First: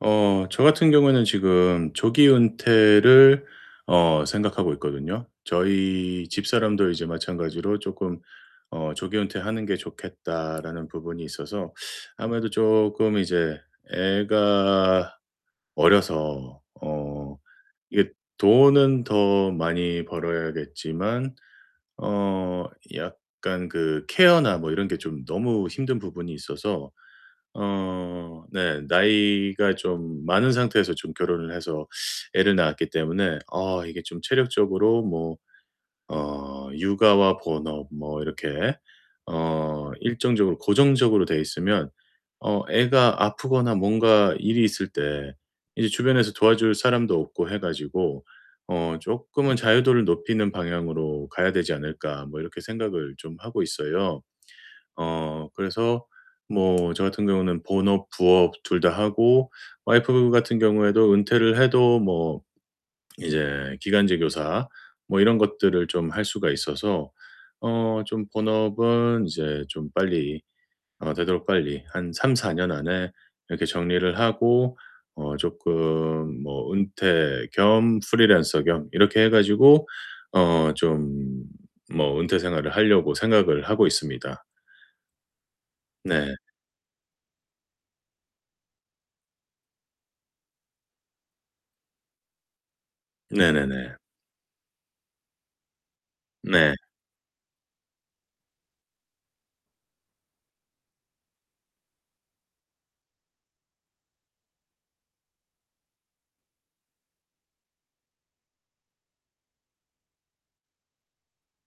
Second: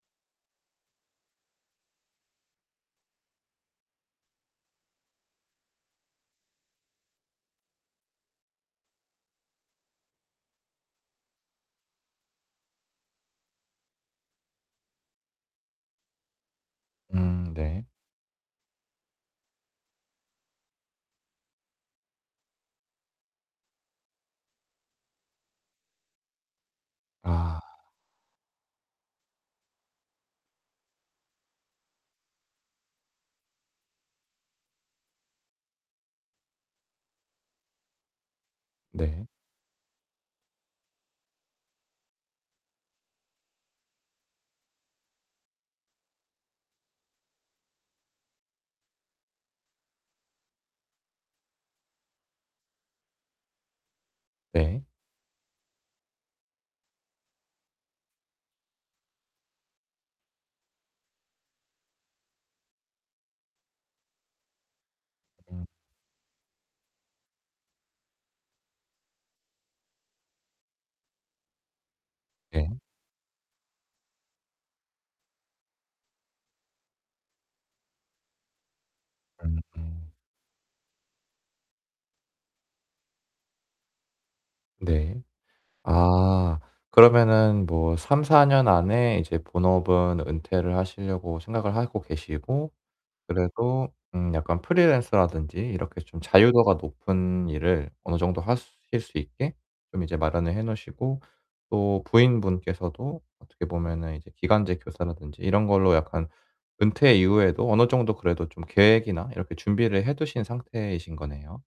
어 저 같은 경우에는 지금 조기 은퇴를 어 생각하고 있거든요. 저희 집사람도 이제 마찬가지로 쪼끔 어 "조기 은퇴하는 게 좋겠다."라는 부분이 있어서 아무래도 쪼끔 이제 애가 어려서 어 음 네. 이게 돈은 더 많이 벌어야겠지만 어 약간 그 케어나 뭐 이런 게 좀 너무 힘든 부분이 있어서 아. 어 네 나이가 좀 많은 상태에서 좀 결혼을 해서 애를 낳았기 때문에 아 이게 좀 체력적으로 뭐 어 육아와 본업 뭐 이렇게 네. 어 일정적으로 고정적으로 되어 있으면 어 애가 아프거나 뭔가 일이 있을 때 이제 주변에서 도와줄 사람도 없고 해 가지고 어 '쪼끔은 자유도를 높이는 방향으로 가야 되지 않을까?' 뭐 이렇게 생각을 좀 하고 있어요. 네. 어 그래서 뭐 저 같은 경우는 본업, 부업 둘 다 하고 와이프 같은 경우에도 은퇴를 해도 뭐 이제 기간제 교사 뭐 이런 음. 것들을 좀 할 수가 있어서 어 좀 본업은 이제 좀 빨리 어 되도록 빨리 한 3-4 년 네. 안에 이렇게 정리를 하고 어 쪼끔 뭐 은퇴 겸 프리랜서 겸 이렇게 해 음 가지고 음. 어 좀 뭐 은퇴 생활을 하려고 생각을 하고 있습니다. 네. 네. 아 그러면은 뭐 3-4 년 안에 이제 본업은 은퇴를 하시려고 생각을 하고 계시고 그래도 네네네. 음 약간 프리랜서라든지 이렇게 좀 자유도가 네. 높은 일을 어느 정도 하실 수 있게 좀 이제 마련을 해 놓으시고 또 부인분께서도 어떻게 보면은 이제 기간제 교사라든지 이런 걸로 약간 은퇴 이후에도 어느 정도 그래도 좀 계획이나 이렇게 준비를 해 두신 상태이신 거네요.